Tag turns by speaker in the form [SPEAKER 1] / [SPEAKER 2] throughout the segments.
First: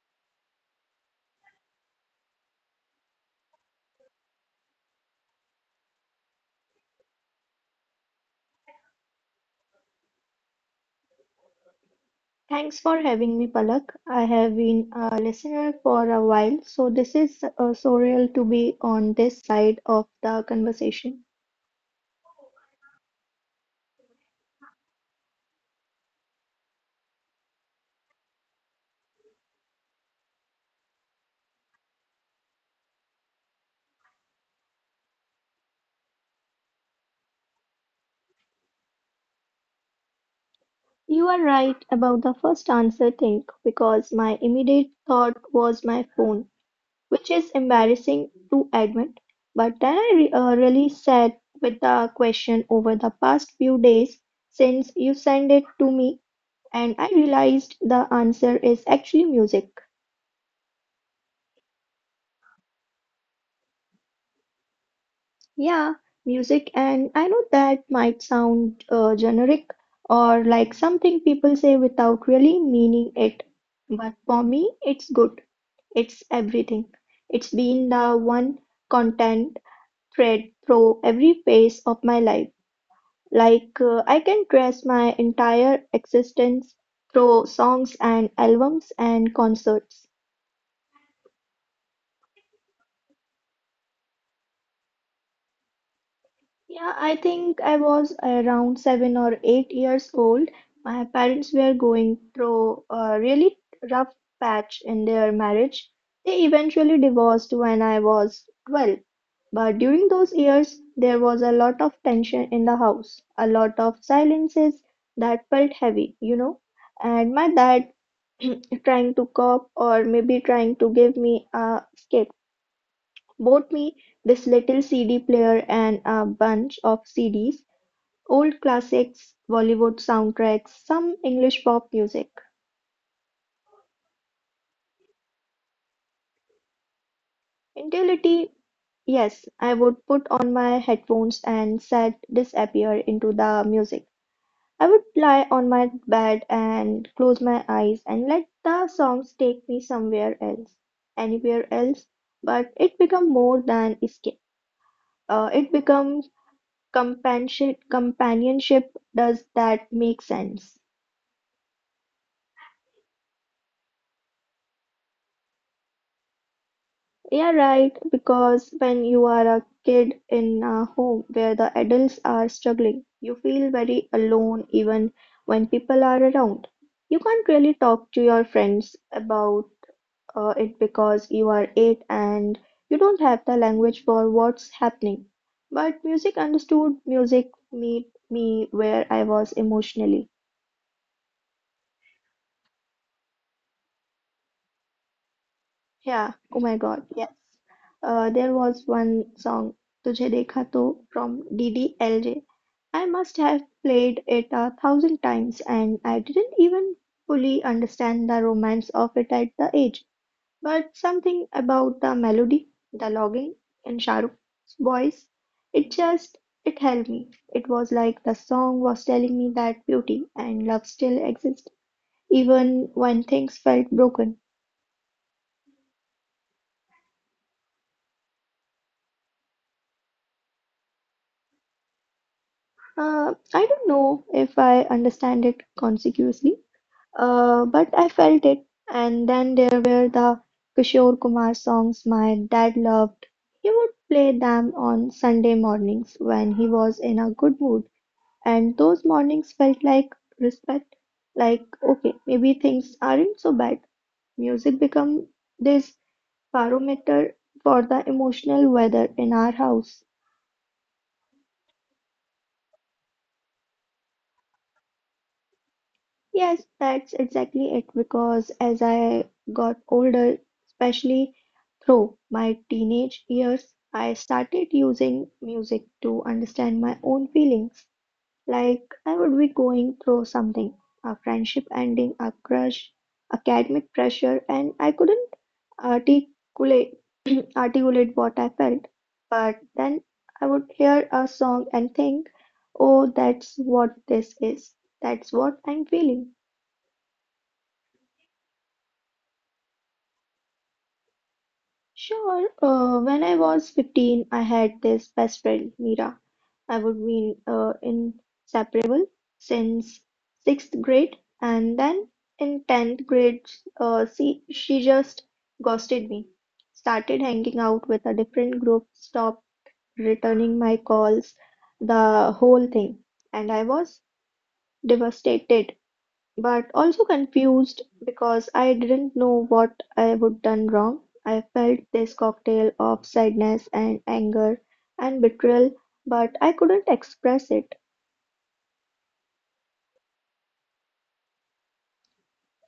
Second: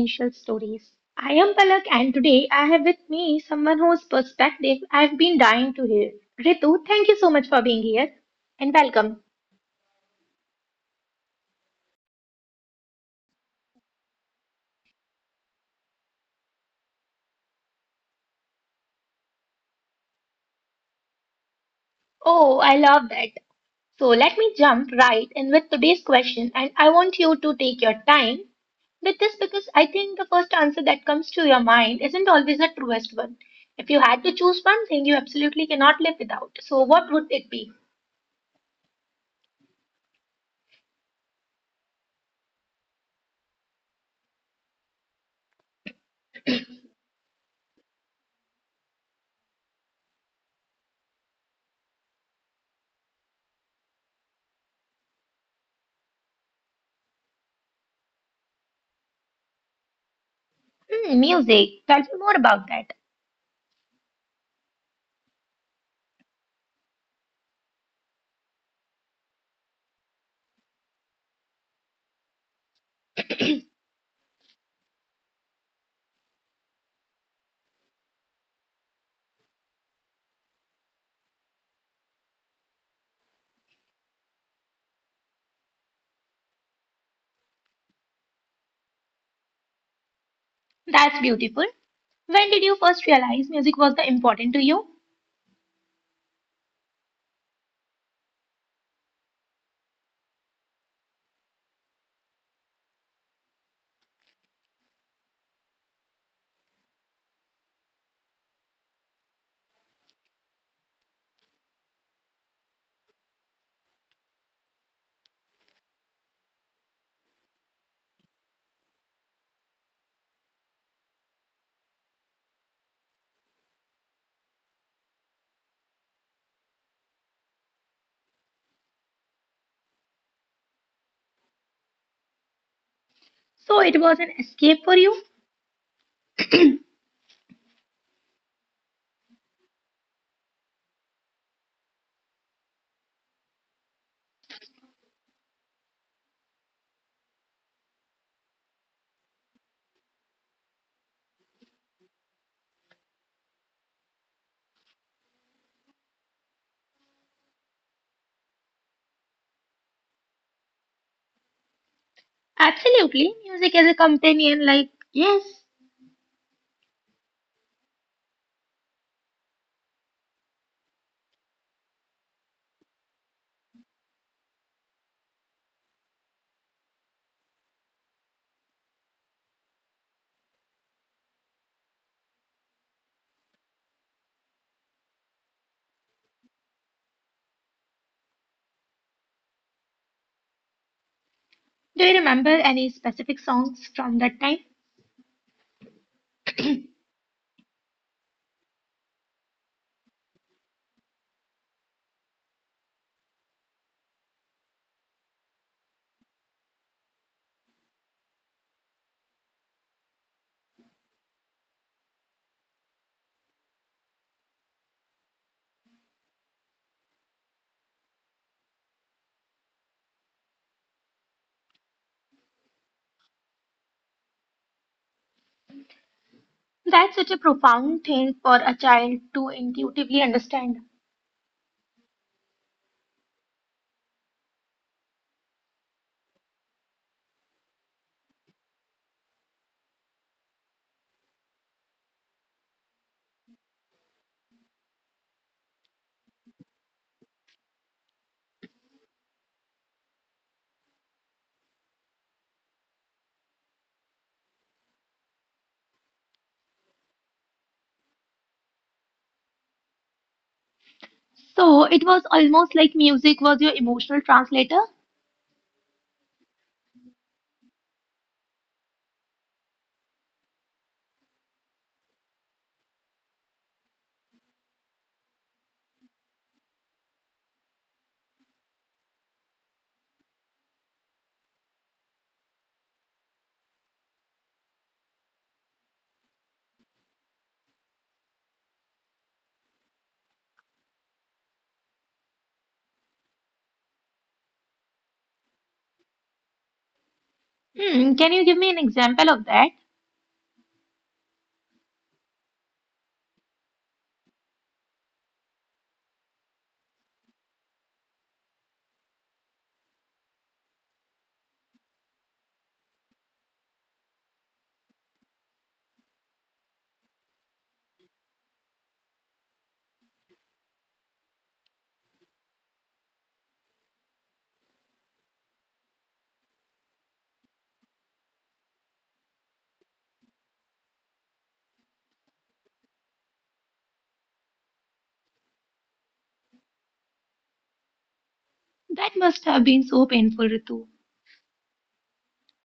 [SPEAKER 1] Essential Stories. I am Palak and today I have with me someone whose perspective I've been dying to hear. Ritu, thank you so much for being here and welcome.
[SPEAKER 2] Thanks for having me, Palak. I have been a listener for a while, so this is surreal to be on this side of the conversation.
[SPEAKER 1] Oh, I love that. So let me jump right in with today's question and I want you to take your time with this because I think the first answer that comes to your mind isn't always the truest one. If you had to choose one thing you absolutely cannot live without, so what would it be?
[SPEAKER 2] You are right about the first answer thing because my immediate thought was my phone, which is embarrassing to admit. But then I really sat with the question over the past few days since you sent it to me, and I realized the answer is actually music.
[SPEAKER 1] Hmm, music. Tell me more about that.
[SPEAKER 2] Yeah, music, and I know that might sound generic or like something people say without really meaning it, but for me, it's good. It's everything. It's been the one content thread through every phase of my life. I can trace my entire existence through songs and albums and concerts.
[SPEAKER 1] That's beautiful. When did you first realize music was the important to you?
[SPEAKER 2] Yeah, I think I was around 7 or 8 years old. My parents were going through a really rough patch in their marriage. They eventually divorced when I was 12. But during those years, there was a lot of tension in the house, a lot of silences that felt heavy, you know. And my dad trying to cope or maybe trying to give me a escape bought me this little CD player and a bunch of CDs. Old classics, Bollywood soundtracks, some English pop music.
[SPEAKER 1] So it was an escape for you?
[SPEAKER 2] In reality, yes, I would put on my headphones and sad disappear into the music. I would lie on my bed and close my eyes and let the songs take me somewhere else, anywhere else. But it become more than escape. It becomes companionship. Companionship. Does that make sense?
[SPEAKER 1] Absolutely. Music as a companion, like, yes.
[SPEAKER 2] Yeah, right. Because when you are a kid in a home where the adults are struggling, you feel very alone even when people are around. You can't really talk to your friends about it because you are eight and you don't have the language for what's happening. But music understood, music meet me where I was emotionally.
[SPEAKER 1] Do you remember any specific songs from that time?
[SPEAKER 2] Yeah. Oh my God. Yes. There was one song, "Tujhe Dekha To" from DDLJ. I must have played it a thousand times, and I didn't even fully understand the romance of it at the age. But something about the melody, the logging, and Shahruk's voice, it just it held me. It was like the song was telling me that beauty and love still exist, even when things felt broken.
[SPEAKER 1] That's such a profound thing for a child to intuitively understand.
[SPEAKER 2] I don't know if I understand it consciously, but I felt it. And then there were the Kishore Kumar songs my dad loved. He would play them on Sunday mornings when he was in a good mood. And those mornings felt like respect, like, okay, maybe things aren't so bad. Music become this barometer for the emotional weather in our house.
[SPEAKER 1] So it was almost like music was your emotional translator?
[SPEAKER 2] Yes, that's exactly it. Because as I got older, especially through my teenage years, I started using music to understand my own feelings. Like I would be going through something, a friendship ending, a crush, academic pressure, and I couldn't articulate articulate what I felt. But then I would hear a song and think, "Oh, that's what this is. That's what I'm feeling."
[SPEAKER 1] Hmm, can you give me an example of that?
[SPEAKER 2] Sure, when I was 15, I had this best friend, Mira. I would be inseparable since sixth grade, and then in 10th grade, she just ghosted me. Started hanging out with a different group, stopped returning my calls, the whole thing. And I was devastated but also confused because I didn't know what I would done wrong. I felt this cocktail of sadness and anger and betrayal, but I couldn't express it.
[SPEAKER 1] That must have been so painful, Ritu.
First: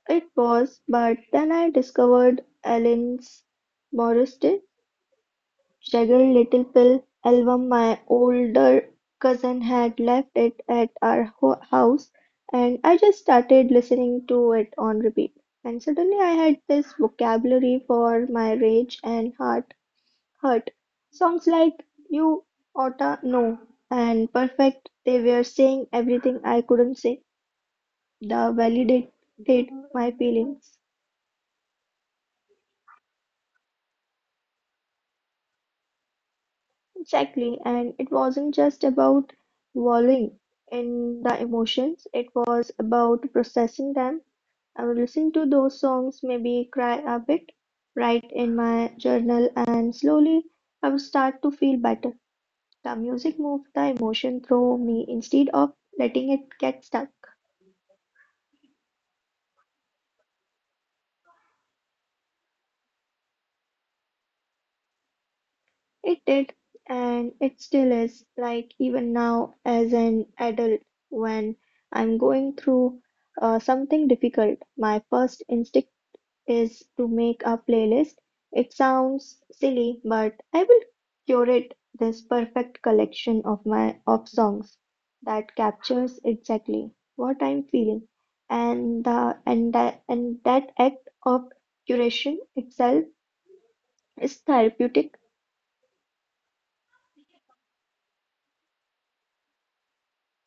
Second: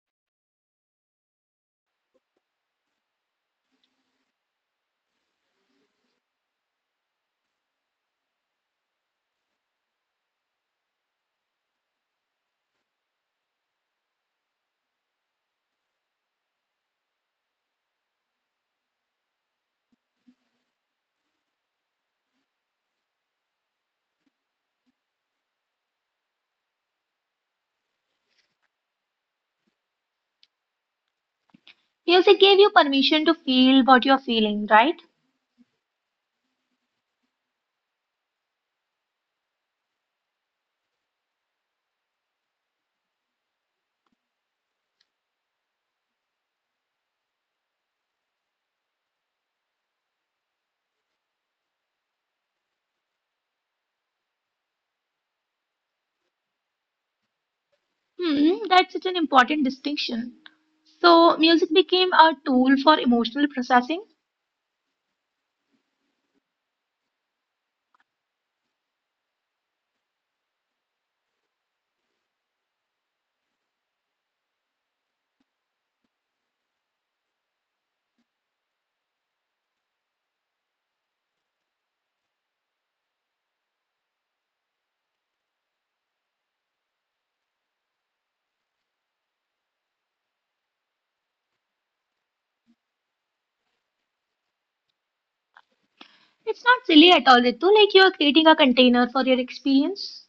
[SPEAKER 2] It was, but then I discovered Ellen's Moriste Jagger Little Pill album. My older cousin had left it at our house and I just started listening to it on repeat. And suddenly I had this vocabulary for my rage and heart hurt. Songs like You Oughta Know and Perfect, they were saying everything I couldn't say. They validated my feelings.
[SPEAKER 1] Music gave you permission to feel what you're feeling, right?
[SPEAKER 2] Exactly, and it wasn't just about wallowing in the emotions, it was about processing them. I would listen to those songs, maybe cry a bit, write in my journal, and slowly I would start to feel better. The music moved the emotion through me instead of letting it get stuck.
[SPEAKER 1] Hmm, that's such an important distinction. So music became a tool for emotional processing.
[SPEAKER 2] It did, and it still is, like even now as an adult, when I'm going through something difficult, my first instinct is to make a playlist. It sounds silly, but I will curate this perfect collection of songs that captures exactly what I'm feeling. And the and that act of curation itself is therapeutic.
[SPEAKER 1] It's not silly at all, Ritu. Like you are creating a container for your experience.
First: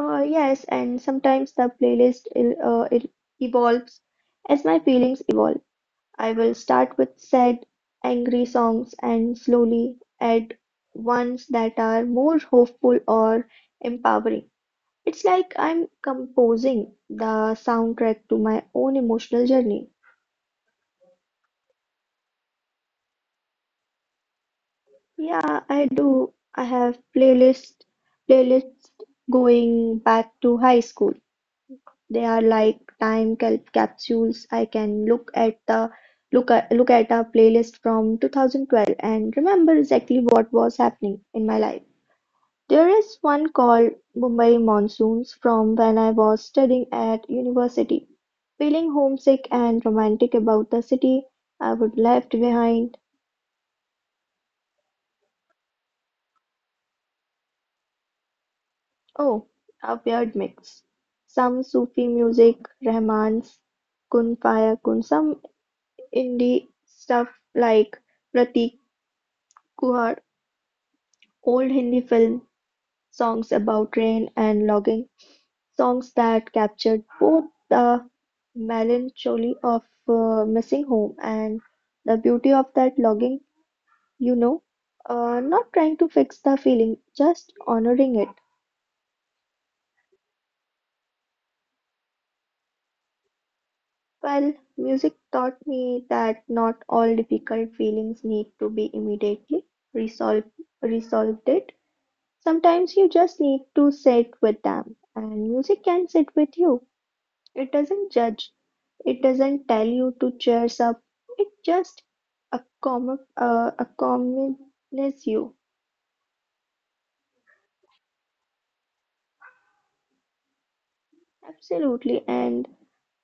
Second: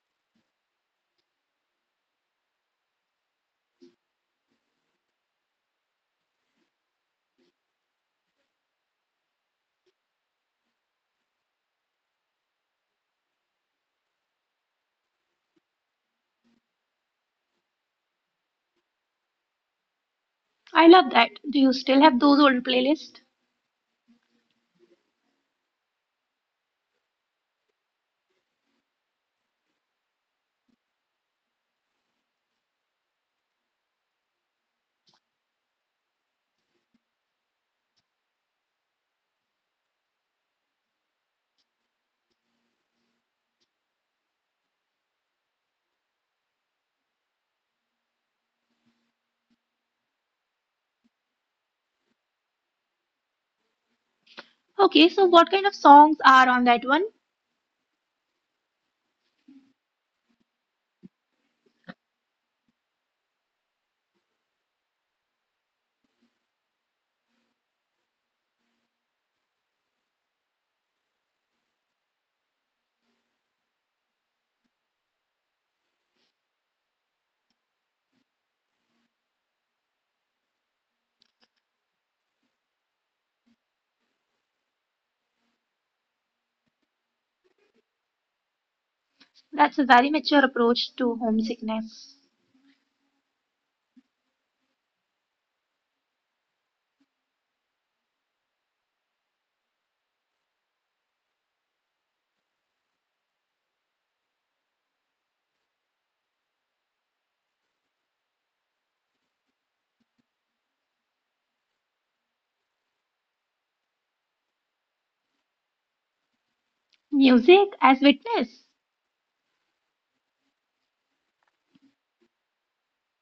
[SPEAKER 2] Yes, and sometimes the playlist il- it evolves as my feelings evolve. I will start with sad, angry songs and slowly add ones that are more hopeful or empowering. It's like I'm composing the soundtrack to my own emotional journey.
[SPEAKER 1] I love that. Do you still have those old playlists?
[SPEAKER 2] Yeah, I do. I have playlists going back to high school. They are like time capsules. I can look at the look at a playlist from 2012 and remember exactly what was happening in my life. There is one called "Mumbai Monsoons" from when I was studying at university. Feeling homesick and romantic about the city I would left behind.
[SPEAKER 1] Okay, so what kind of songs are on that one?
[SPEAKER 2] Oh, a weird mix. Some Sufi music, Rahman's Kun Fayakun, some indie stuff like Pratik Kuhar, old Hindi film songs about rain and logging. Songs that captured both the melancholy of missing home and the beauty of that longing, you know, not trying to fix the feeling, just honoring it.
[SPEAKER 1] That's a very mature approach to homesickness.
[SPEAKER 2] Well, music taught me that not all difficult feelings need to be immediately resolved resolved it. Sometimes you just need to sit with them and music can sit with you. It doesn't judge, it doesn't tell you to cheers up, it just accompanies you.
[SPEAKER 1] Music as witness.
[SPEAKER 2] Absolutely, and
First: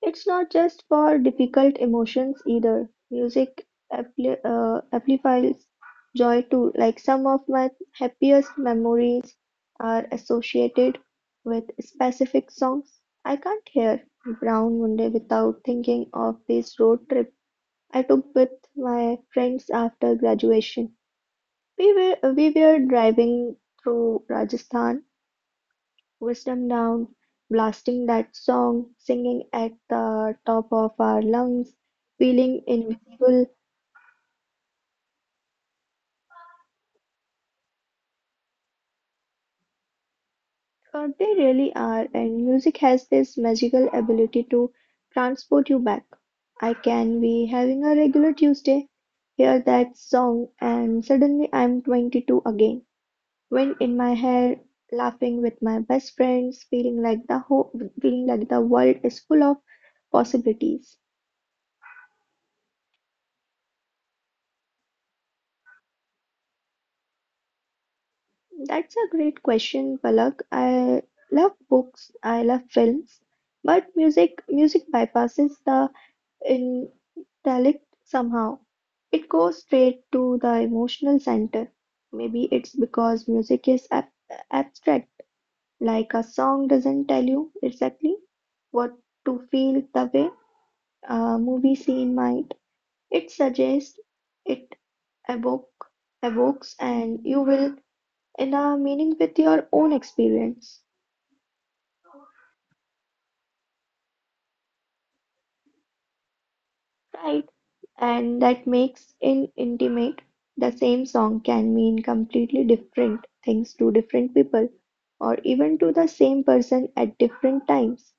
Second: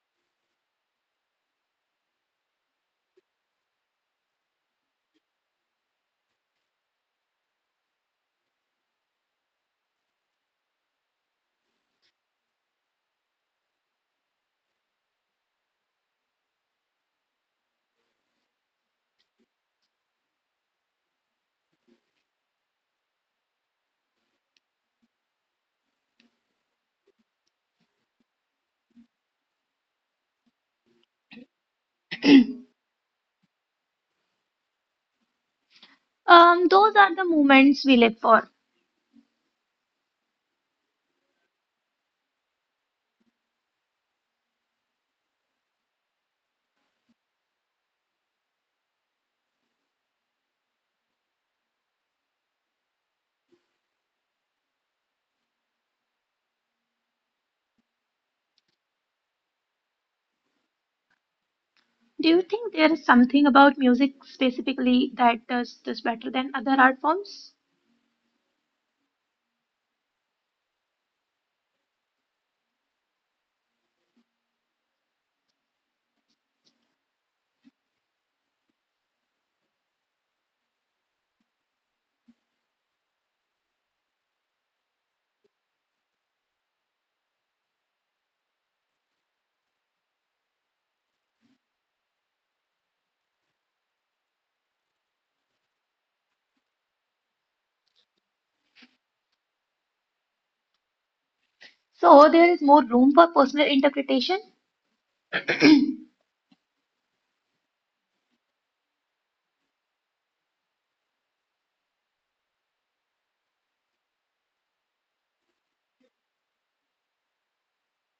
[SPEAKER 2] it's not just for difficult emotions either. Music amplifies joy too. Like some of my happiest memories are associated with specific songs. I can't hear Brown Monday without thinking of this road trip I took with my friends after graduation. We were driving through Rajasthan, wisdom down, blasting that song, singing at the top of our lungs, feeling invincible,
[SPEAKER 1] Those are the moments we live for.
[SPEAKER 2] for they really are, and music has this magical ability to transport you back. I can be having a regular Tuesday, hear that song, and suddenly I'm 22 again. Wind in my hair, laughing with my best friends, feeling like the world is full of possibilities.
[SPEAKER 1] Do you think there is something about music specifically that does this better than other art forms?
[SPEAKER 2] That's a great question, Palak. I love books, I love films, but music bypasses the intellect somehow. It goes straight to the emotional center. Maybe it's because music is ab abstract, like a song doesn't tell you exactly what to feel the way a movie scene might. It suggests, it evoke, evokes, and you will in a meaning with your own experience,
[SPEAKER 1] So there is more room for personal interpretation.
[SPEAKER 2] right? And that makes it intimate. The same song can mean completely different things to different people, or even to the same person at different times.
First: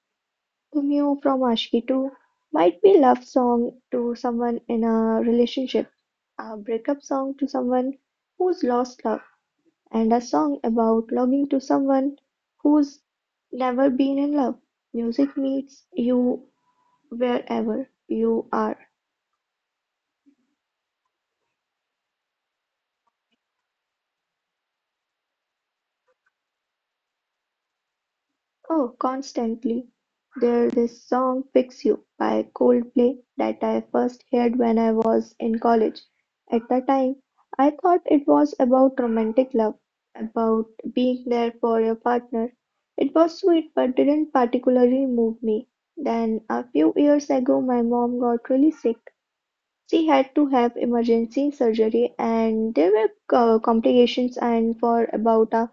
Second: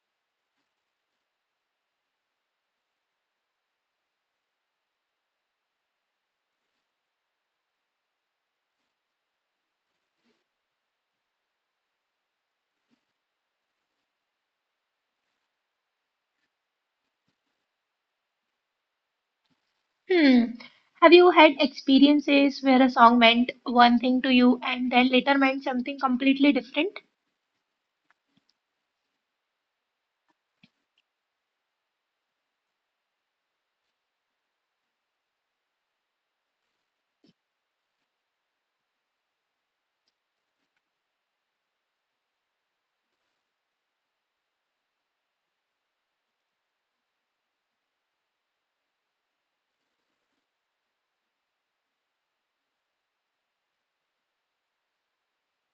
[SPEAKER 2] To you from Ashki to might be love song to someone in a relationship, a breakup song to someone who's lost love, and a song about longing to someone who's never been in love. Music meets you wherever you are,
[SPEAKER 1] Hmm. Have you had experiences where a song meant one thing to you and then later meant something completely different?
[SPEAKER 2] oh constantly, there's this song "Fix You" by Coldplay that I first heard when I was in college. At the time, I thought it was about romantic love, about being there for your partner. It was sweet but didn't particularly move me. Then a few years ago, my mom got really sick. She had to have emergency surgery and there were complications and for about a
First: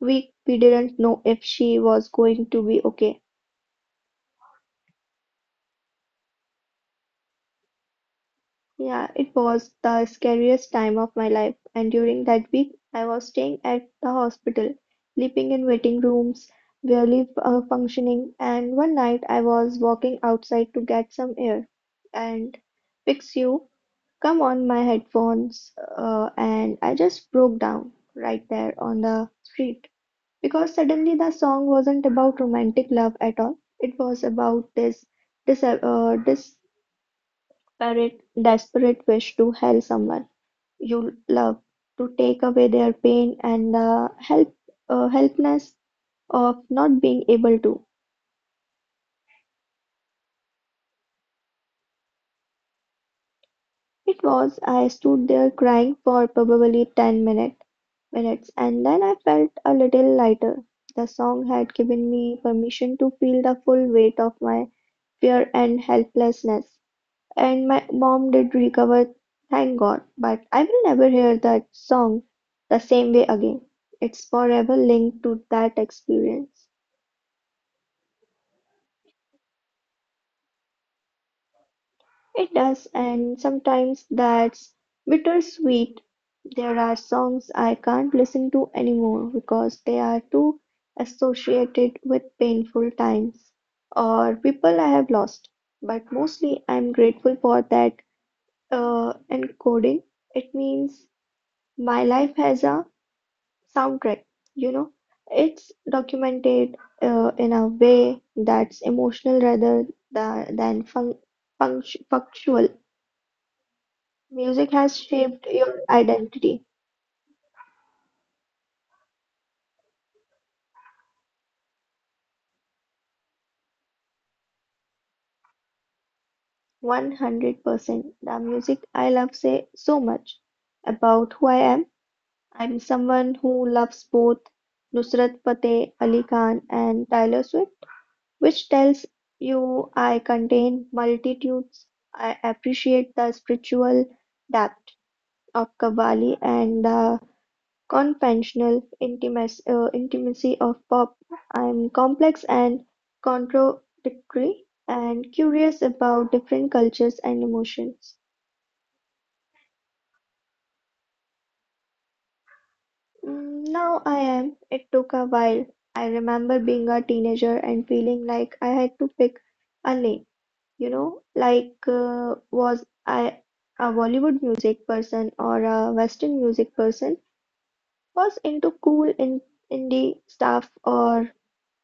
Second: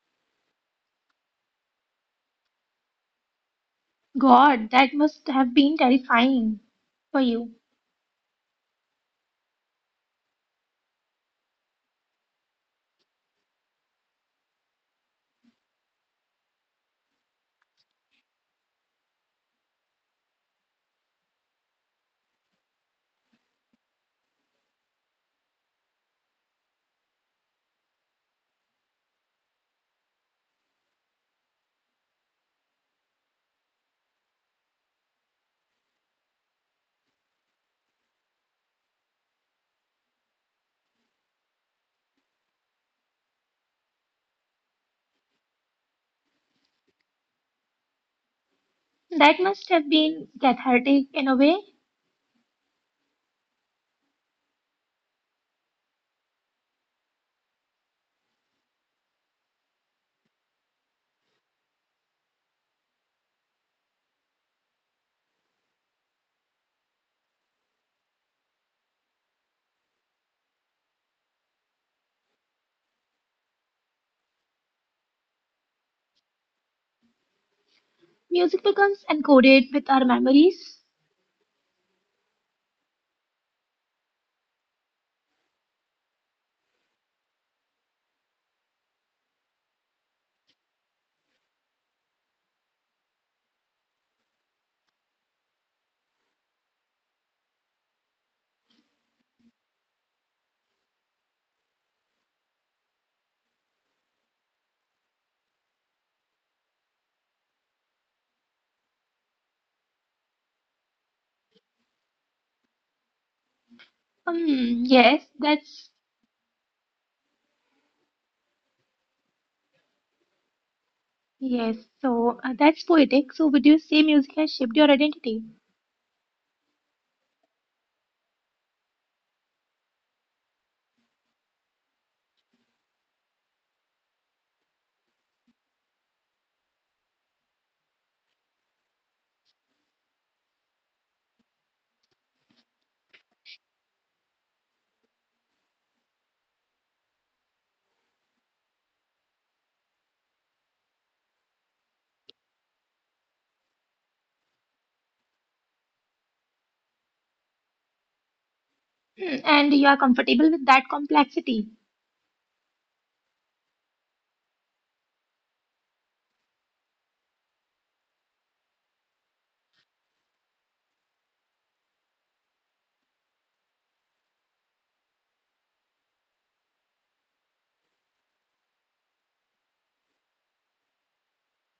[SPEAKER 2] we didn't know if she was going to be okay.
[SPEAKER 1] God, that must have been terrifying for you.
[SPEAKER 2] Yeah, it was the scariest time of my life, and during that week, I was staying at the hospital, sleeping in waiting rooms, barely functioning. And one night, I was walking outside to get some air, and fix you, come on my headphones, and I just broke down right there on the street. Because suddenly the song wasn't about romantic love at all. It was about this, this desperate, desperate wish to help someone you love, to take away their pain and the helplessness of not being able to.
[SPEAKER 1] That must have been cathartic in a way.
[SPEAKER 2] It was, I stood there crying for probably minutes and then I felt a little lighter. The song had given me permission to feel the full weight of my fear and helplessness. And my mom did recover, thank God, but I will never hear that song the same way again. It's forever linked to that experience.
[SPEAKER 1] Music becomes encoded with our memories.
[SPEAKER 2] It does, and sometimes that's bittersweet. There are songs I can't listen to anymore because they are too associated with painful times or people I have lost. But mostly, I'm grateful for that encoding. It means my life has a soundtrack, you know. It's documented in a way that's emotional rather than factual. Music
[SPEAKER 1] Hmm.
[SPEAKER 2] has
[SPEAKER 1] Yes,
[SPEAKER 2] shaped your
[SPEAKER 1] that's
[SPEAKER 2] identity
[SPEAKER 1] yes. So that's poetic. So would you say music has shaped your identity?
[SPEAKER 2] 100%. The music I love say so much about who I am. I'm someone who loves both Nusrat Fateh Ali Khan and Taylor Swift, which tells you I contain multitudes. I appreciate the spiritual depth of Kabbali and the conventional intimacy of pop. I'm complex and contradictory and curious about different cultures and emotions.
[SPEAKER 1] Hmm, and you are comfortable with that complexity?
[SPEAKER 2] Mm, now I am. It took a while. I remember being a teenager and feeling like I had to pick a lane, you know, like was I a Bollywood music person or a Western music person? Was into cool in indie stuff or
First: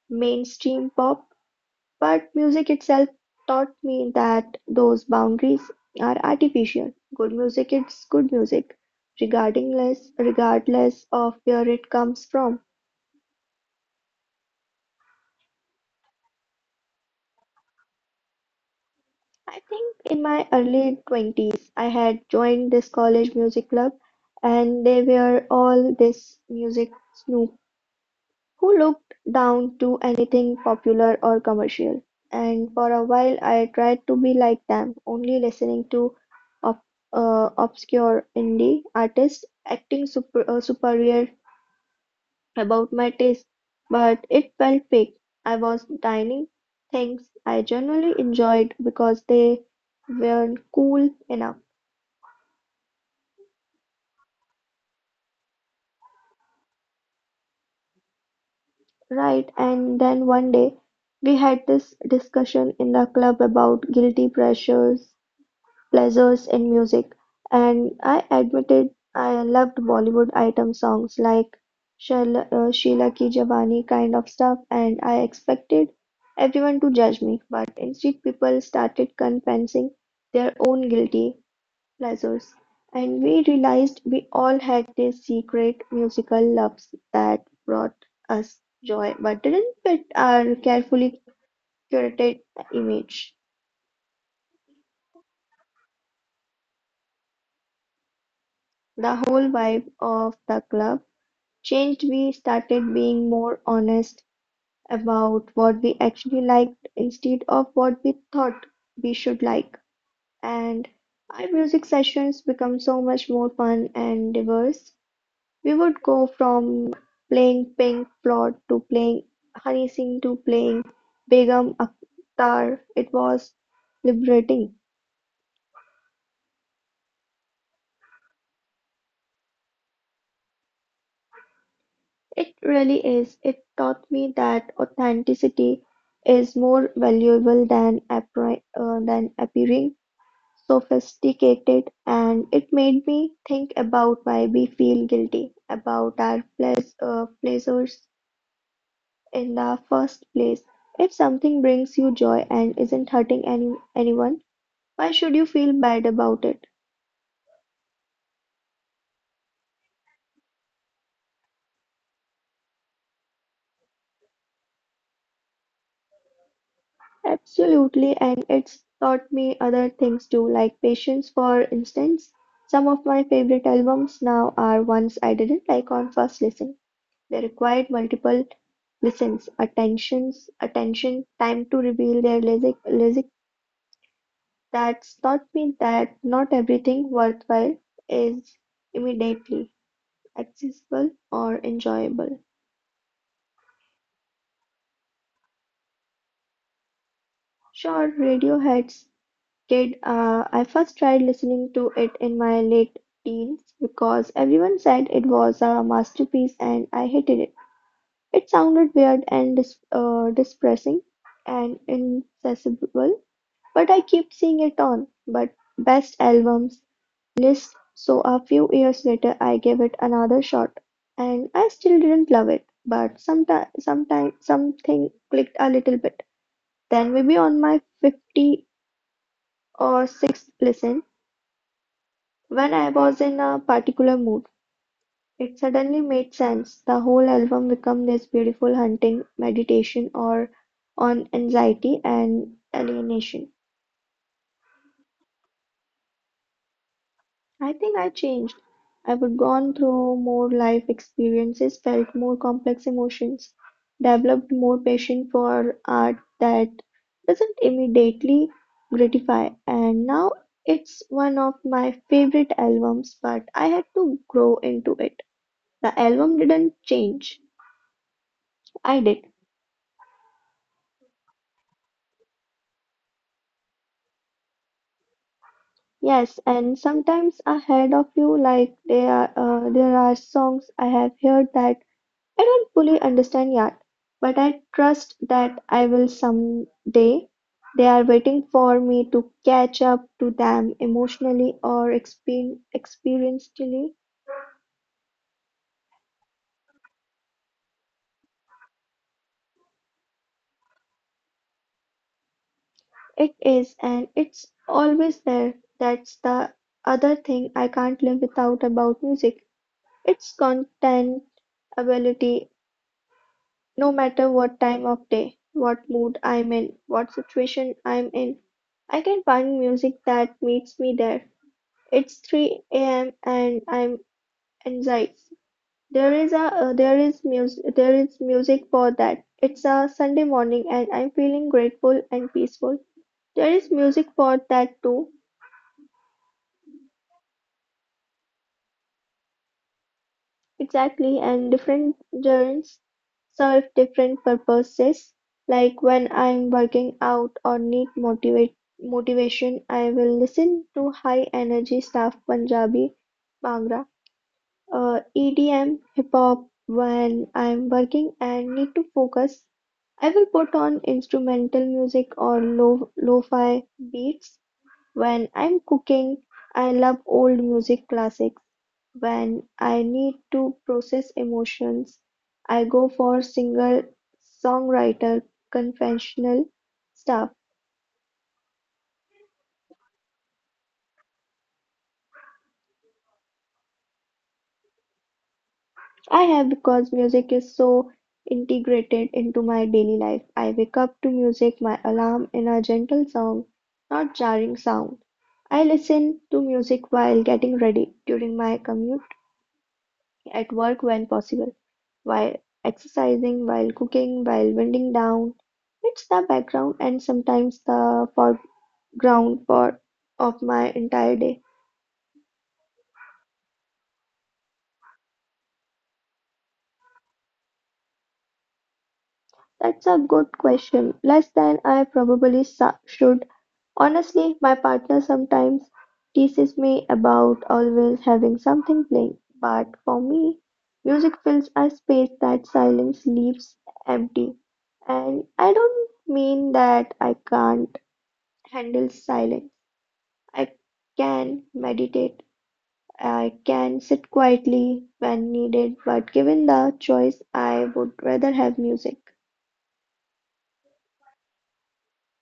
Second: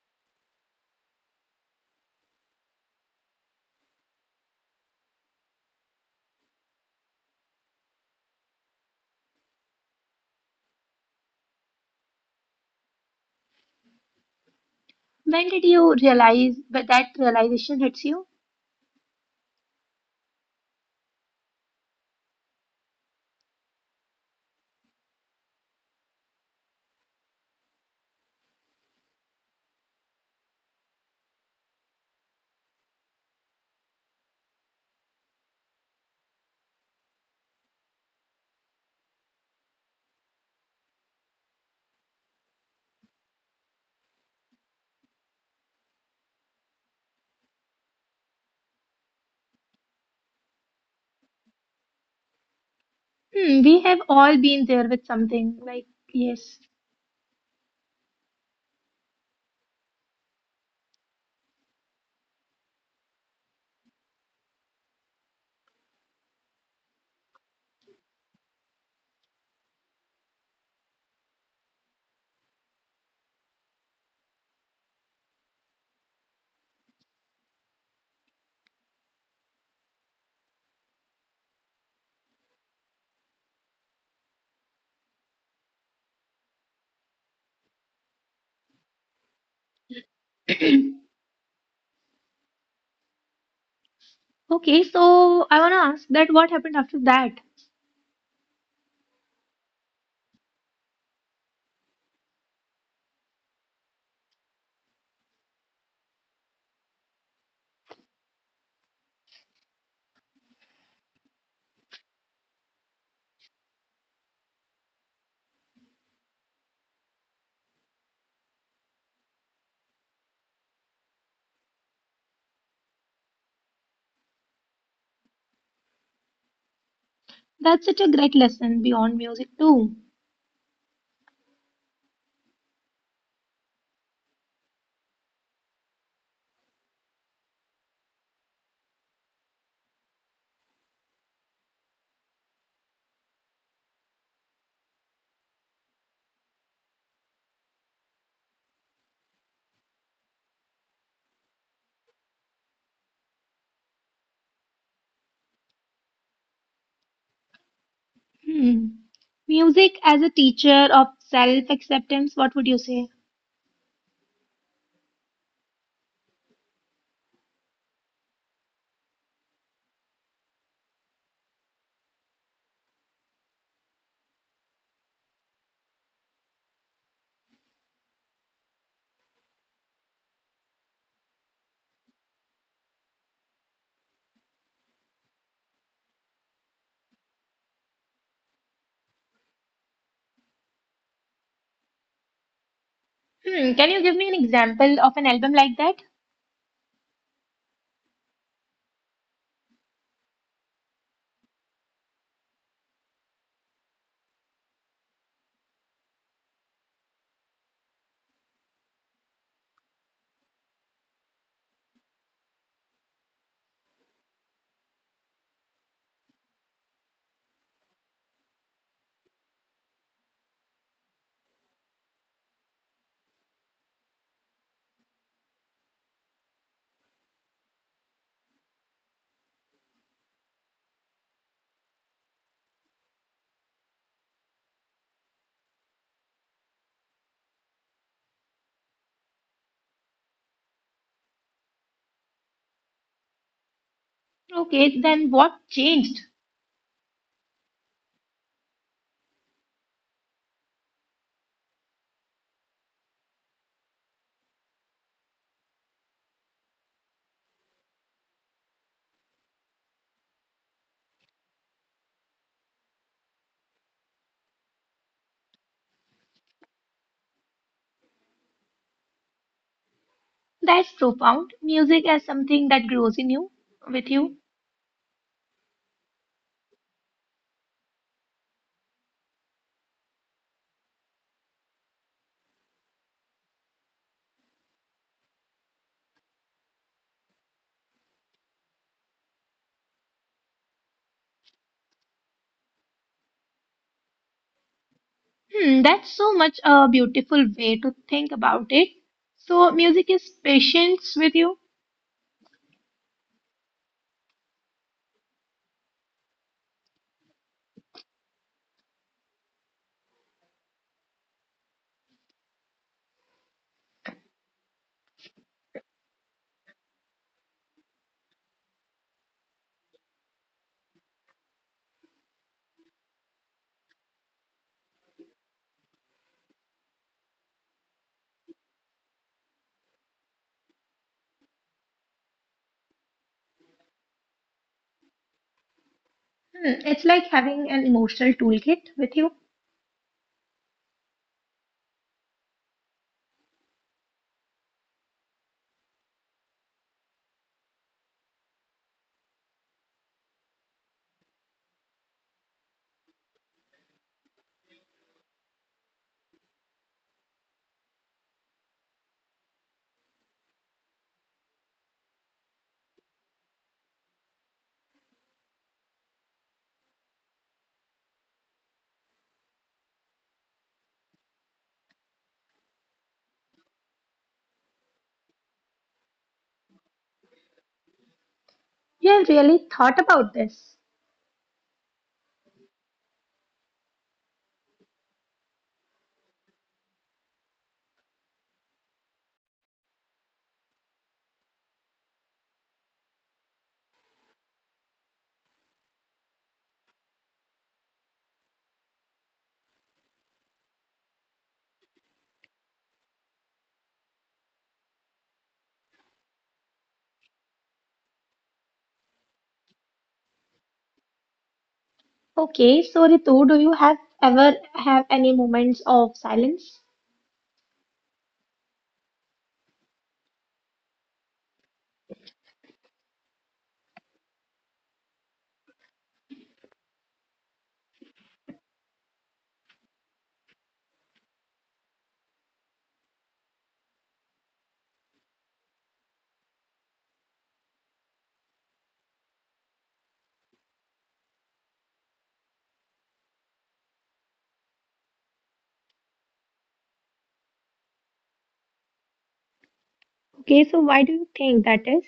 [SPEAKER 2] mainstream pop, but music itself taught me that those boundaries are artificial. Good music is good music, regardless of where it comes from.
[SPEAKER 1] When did you realize, but that realization hits you?
[SPEAKER 2] I think in my early 20s, I had joined this college music club, and they were all this music snoop who looked down to anything popular or commercial, and for a while I tried to be like them, only listening to ob- obscure indie artists, acting superior about my taste, but it felt fake. I was dining things I generally enjoyed because they weren't cool enough,
[SPEAKER 1] Hmm, we have all been there with something. Like, yes.
[SPEAKER 2] right? And then one day we had this discussion in the club about guilty pleasures in music, and I admitted I loved Bollywood item songs like Sheila Ki Jawani kind of stuff, and I expected everyone to judge me, but instead people started confessing their own guilty pleasures, and we realized we all had these secret musical loves that brought us joy but didn't fit our carefully curated image.
[SPEAKER 1] Okay, so I want to ask that what happened after that?
[SPEAKER 2] The whole vibe of the club changed. We started being more honest about what we actually liked instead of what we thought we should like, and our music sessions become so much more fun and diverse. We would go from playing Pink Floyd to playing Honey Singh to playing Begum Akhtar. It was liberating.
[SPEAKER 1] That's such a great lesson beyond music, too.
[SPEAKER 2] It really is. It taught me that authenticity is more valuable than than appearing sophisticated, and it made me think about why we feel guilty about our pleasures in the first place. If something brings you joy and isn't hurting anyone, why should you feel bad about it?
[SPEAKER 1] Hmm. Music as a teacher of self-acceptance, what would you say?
[SPEAKER 2] Absolutely, and it's taught me other things too, like patience, for instance. Some of my favorite albums now are ones I didn't like on first listen. They required multiple attention, time to reveal their lyric. That's taught me that not everything worthwhile is immediately accessible or enjoyable.
[SPEAKER 1] Hmm, can you give me an example of an album like that?
[SPEAKER 2] Sure, Radiohead's Kid, I first tried listening to it in my late teens because everyone said it was a masterpiece and I hated it. It sounded weird and depressing and inaccessible, but I kept seeing it on but best albums lists, so a few years later I gave it another shot and I still didn't love it, but sometime something clicked a little bit. Then maybe on my 50 or 6th listen, when I was in a particular mood, it suddenly made sense. The whole album became this beautiful hunting meditation or on anxiety and alienation.
[SPEAKER 1] Okay, then what changed?
[SPEAKER 2] I think I changed. I would gone through more life experiences, felt more complex emotions, developed more passion for art that doesn't immediately gratify. And now it's one of my favorite albums, but I had to grow into it. The album didn't change. I did.
[SPEAKER 1] That's profound. Music as something that grows in you, with you.
[SPEAKER 2] Yes, and sometimes ahead of you, like there are songs I have heard that I don't fully understand yet, but I trust that I will someday. They are waiting for me to catch up to them emotionally or experientially.
[SPEAKER 1] Hmm, that's so much a beautiful way to think about it. So, music is patience with you.
[SPEAKER 2] It is, and it's always there. That's the other thing I can't live without about music. It's content ability, no matter what time of day, what mood I'm in, what situation I'm in. I can find music that meets me there. It's 3 a.m. and I'm anxious. There is music for that. It's a Sunday morning and I'm feeling grateful and peaceful. There is music for that too.
[SPEAKER 1] Hmm, it's like having an emotional toolkit with you.
[SPEAKER 2] Exactly, and different journeys serve different purposes. Like when I'm working out or need motivate motivation, I will listen to high energy staff Punjabi Bhangra. EDM, hip hop. When I'm working and need to focus, I will put on instrumental music or lo lo-fi beats. When I'm cooking, I love old music classics. When I need to process emotions, I go for single songwriter conventional stuff.
[SPEAKER 1] You have really thought about this.
[SPEAKER 2] I have because music is so integrated into my daily life. I wake up to music, my alarm in a gentle song, not jarring sound. I listen to music while getting ready, during my commute, at work when possible, while exercising, while cooking, while winding down. It's the background and sometimes the foreground for of my entire day.
[SPEAKER 1] Okay, so Ritu, do you have ever have any moments of silence?
[SPEAKER 2] That's a good question. Less than I probably should. Honestly, my partner sometimes teases me about always having something playing, but for me, music fills a space that silence leaves empty. And I don't mean that I can't handle silence. I can meditate, I can sit quietly when needed, but given the choice, I would rather have music.
[SPEAKER 1] Okay, so why do you think that is?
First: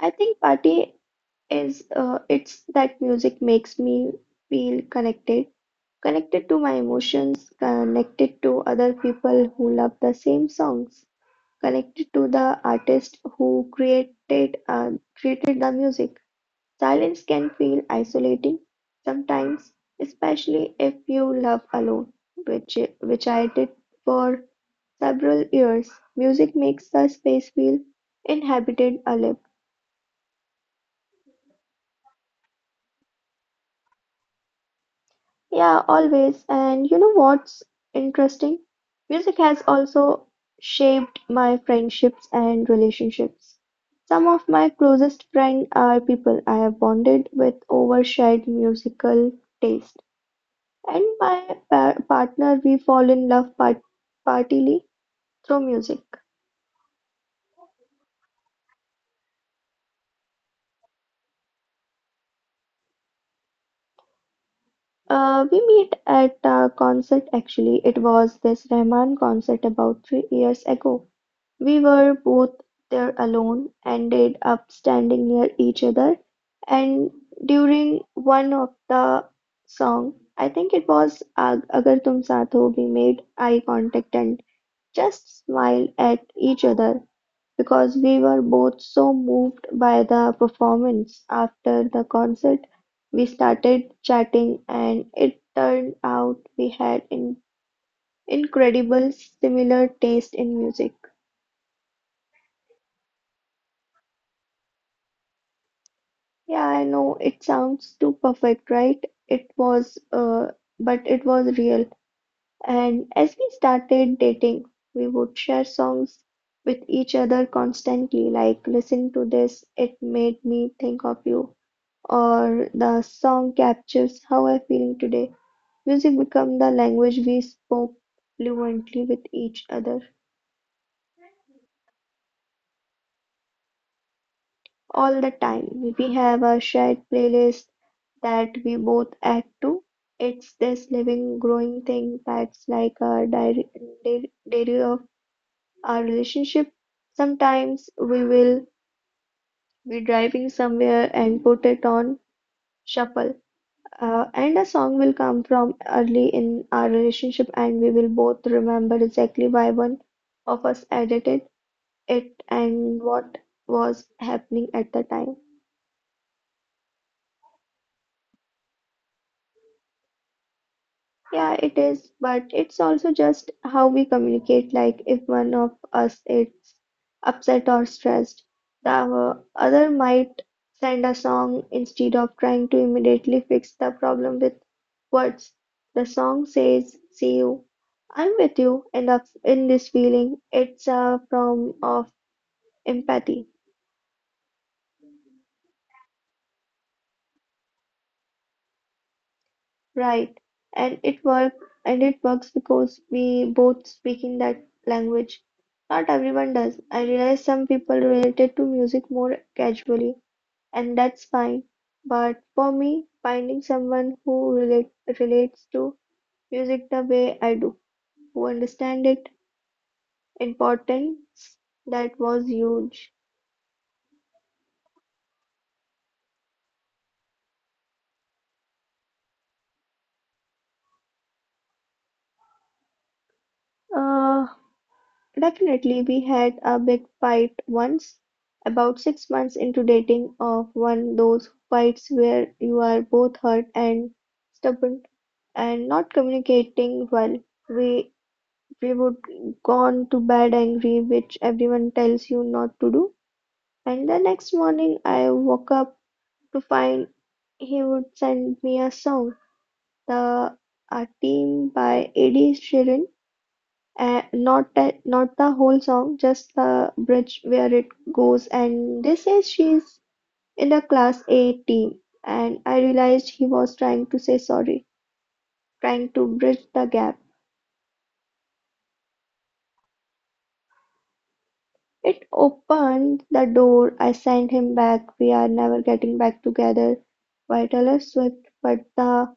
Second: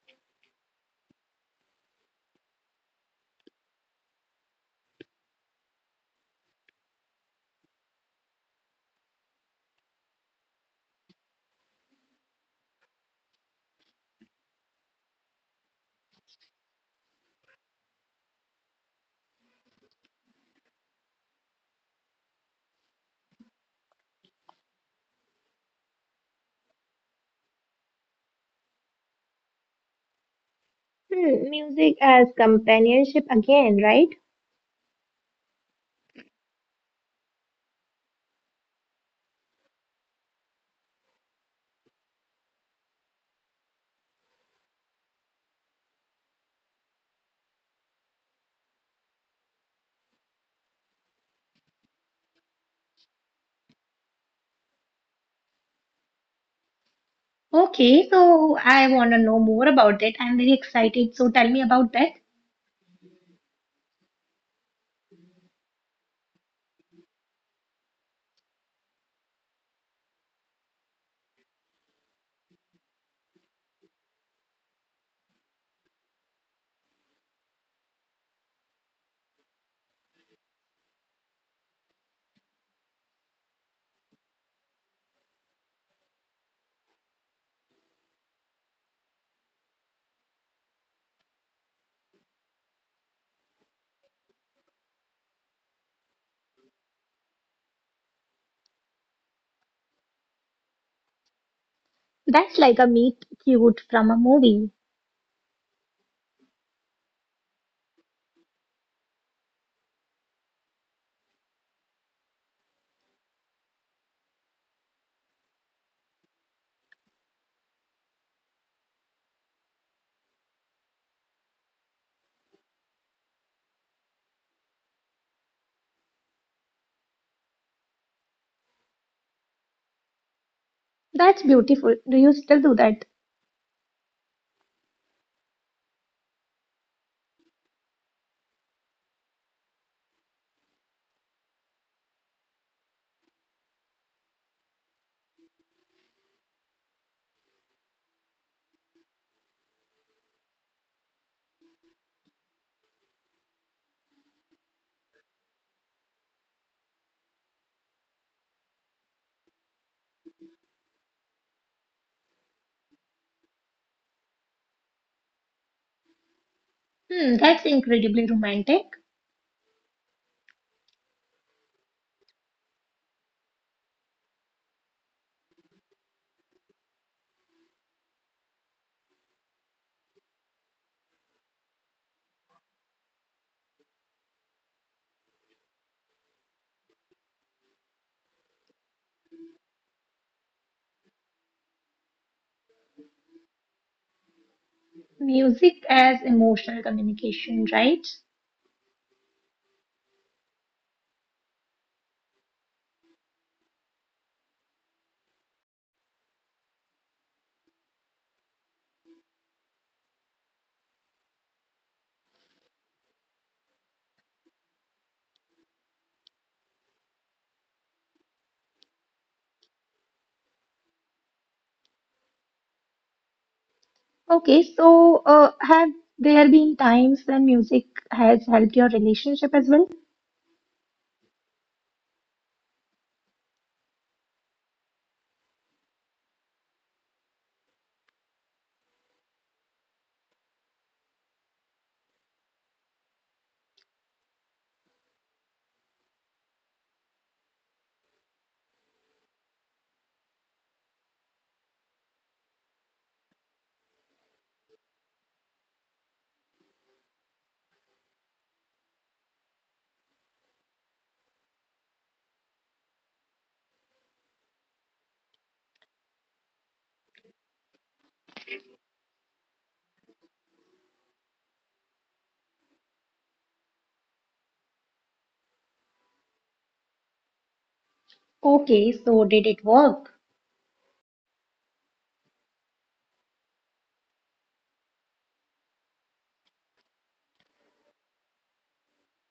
[SPEAKER 2] I think party is it's that music makes me feel connected. Connected to my emotions, connected to other people who love the same songs, connected to the artist who created the music. Silence can feel isolating sometimes, especially if you love alone, which I did for several years. Music makes the space feel inhabited alive.
[SPEAKER 1] Hmm, music as companionship again, right?
[SPEAKER 2] Yeah, always. And you know what's interesting? Music has also shaped my friendships and relationships. Some of my closest friends are people I have bonded with over shared musical taste. And my pa partner, we fall in love partly through music.
[SPEAKER 1] Okay, so I want to know more about it. I'm very excited. So tell me about that.
[SPEAKER 2] We meet at a concert actually. It was this Rahman concert about 3 years ago. We were both there alone, ended up standing near each other, and during one of the song, I think it was Agar Tum Saath Ho. We made eye contact and just smiled at each other because we were both so moved by the performance. After the concert, we started chatting, and it turned out we had incredible similar taste in music.
[SPEAKER 1] That's like a meet cute from a movie.
[SPEAKER 2] Yeah, I know it sounds too perfect, right? It was, but it was real. And as we started dating, we would share songs with each other constantly, like listen to this, it made me think of you, or the song captures how I'm feeling today. Music became the language we spoke fluently with each other
[SPEAKER 1] That's beautiful. Do you still do that?
[SPEAKER 2] all the time. We have a shared playlist that we both add to. It's this living, growing thing that's like a diary, diary of our relationship. Sometimes we will be driving somewhere and put it on shuffle, and a song will come from early in our relationship, and we will both remember exactly why one of us edited it and what was happening at the time.
[SPEAKER 1] Hmm, that's incredibly romantic.
[SPEAKER 2] Yeah, it is, but it's also just how we communicate. Like, if one of us is upset or stressed, the other might send a song instead of trying to immediately fix the problem with words. The song says, see you, I'm with you in this feeling. It's a form of empathy.
[SPEAKER 1] Music as emotional communication, right?
[SPEAKER 2] Right. And it work and it works because we both speaking that language. Not everyone does. I realize some people related to music more casually, and that's fine. But for me, finding someone who relates to music the way I do, who understand it, importance, that was huge.
[SPEAKER 1] Okay, so have there been times when music has helped your relationship as well?
[SPEAKER 2] Uh, Definitely, we had a big fight once, about 6 months into dating, of one those fights where you are both hurt and stubborn and not communicating well. We we would gone to bed angry, which everyone tells you not to do. And the next morning, I woke up to find he would send me a song, the A Team by Ed Sheeran, not the whole song, just the bridge where it goes. And they say she's in the class A team. And I realized he was trying to say sorry, trying to bridge the gap. It opened the door. I sent him back, We Are Never Getting Back Together by Taylor Swift, but the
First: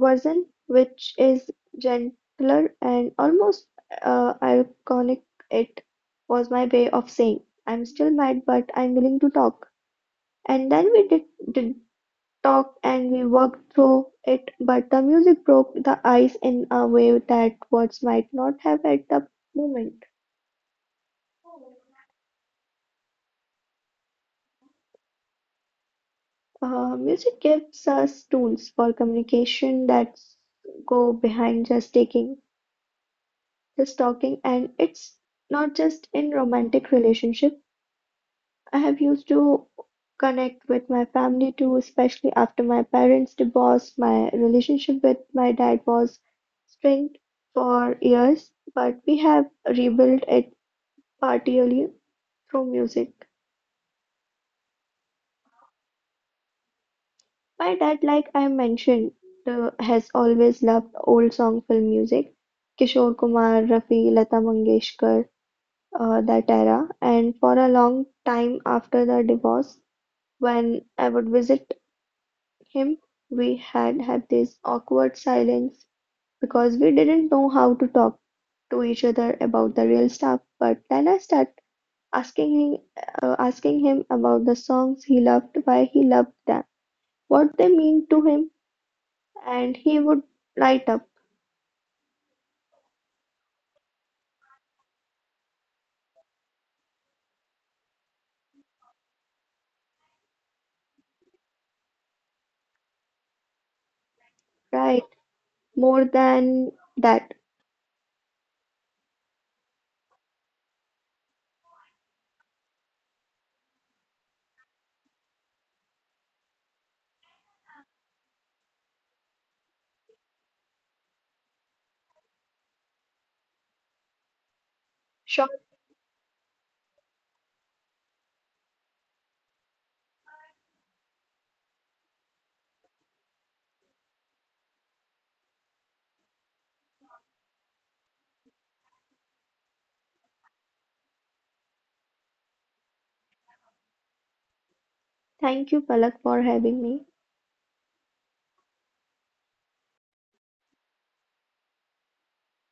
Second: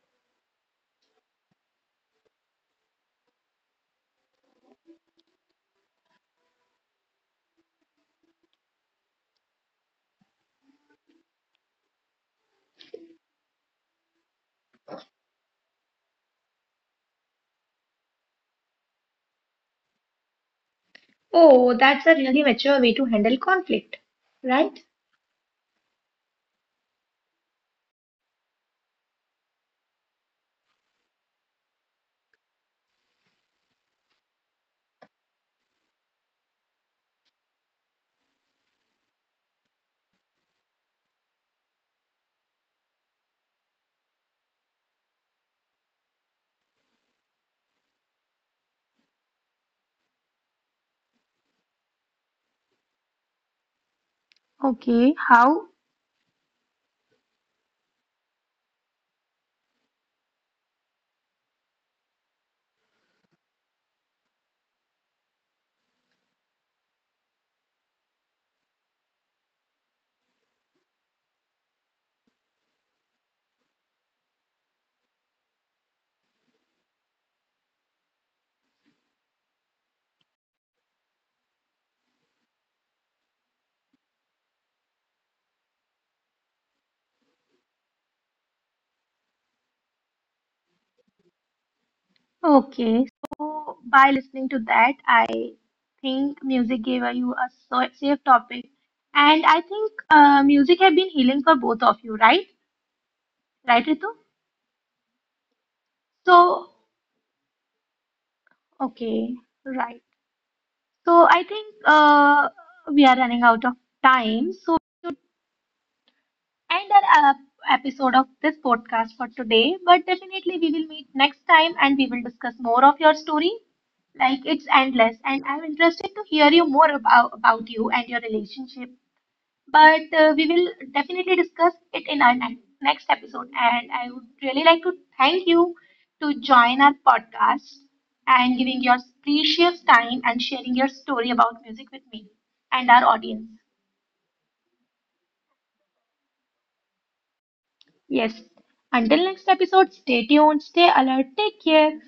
[SPEAKER 2] version which is gentler and almost iconic. It was my way of saying, I'm still mad, but I'm willing to talk. And then did talk and we worked through it, but the music broke the ice in a way that words might not have at the moment.
[SPEAKER 1] Oh, that's a really mature way to handle conflict, right?
[SPEAKER 2] Music gives us tools for communication that go behind just just talking, and it's not just in romantic relationship. I have used to connect with my family too, especially after my parents' divorce. My relationship with my dad was strained for years, but we have rebuilt it partially through music.
[SPEAKER 1] Okay, how?
[SPEAKER 2] My dad, like I mentioned, has always loved old song film music, Kishore Kumar, Rafi, Lata Mangeshkar, that era. And for a long time after the divorce, when I would visit him we had this awkward silence because we didn't know how to talk to each other about the real stuff. But then I started asking him, asking him about the songs he loved, why he loved them, what they mean to him, and he would light up,
[SPEAKER 1] Okay, so by listening to that, I think music gave you a safe topic, and I think music have been healing for both of you, right? Right, Ritu?
[SPEAKER 2] right? More than
[SPEAKER 1] So,
[SPEAKER 2] that.
[SPEAKER 1] okay, right. So I think we are running out of time. So we should end our episode of this podcast for today. But definitely we will meet next time and we will discuss more of your story. Like it's
[SPEAKER 2] Sure.
[SPEAKER 1] endless, and I'm interested to hear you more about you and your relationship but we will definitely discuss it in our next episode. And I would really like to thank you to join our podcast and giving your precious time and sharing your story about music with me and our audience.
[SPEAKER 2] Thank you, Palak, for having me.
[SPEAKER 1] Yes. Until next episode, stay tuned, stay alert, take care.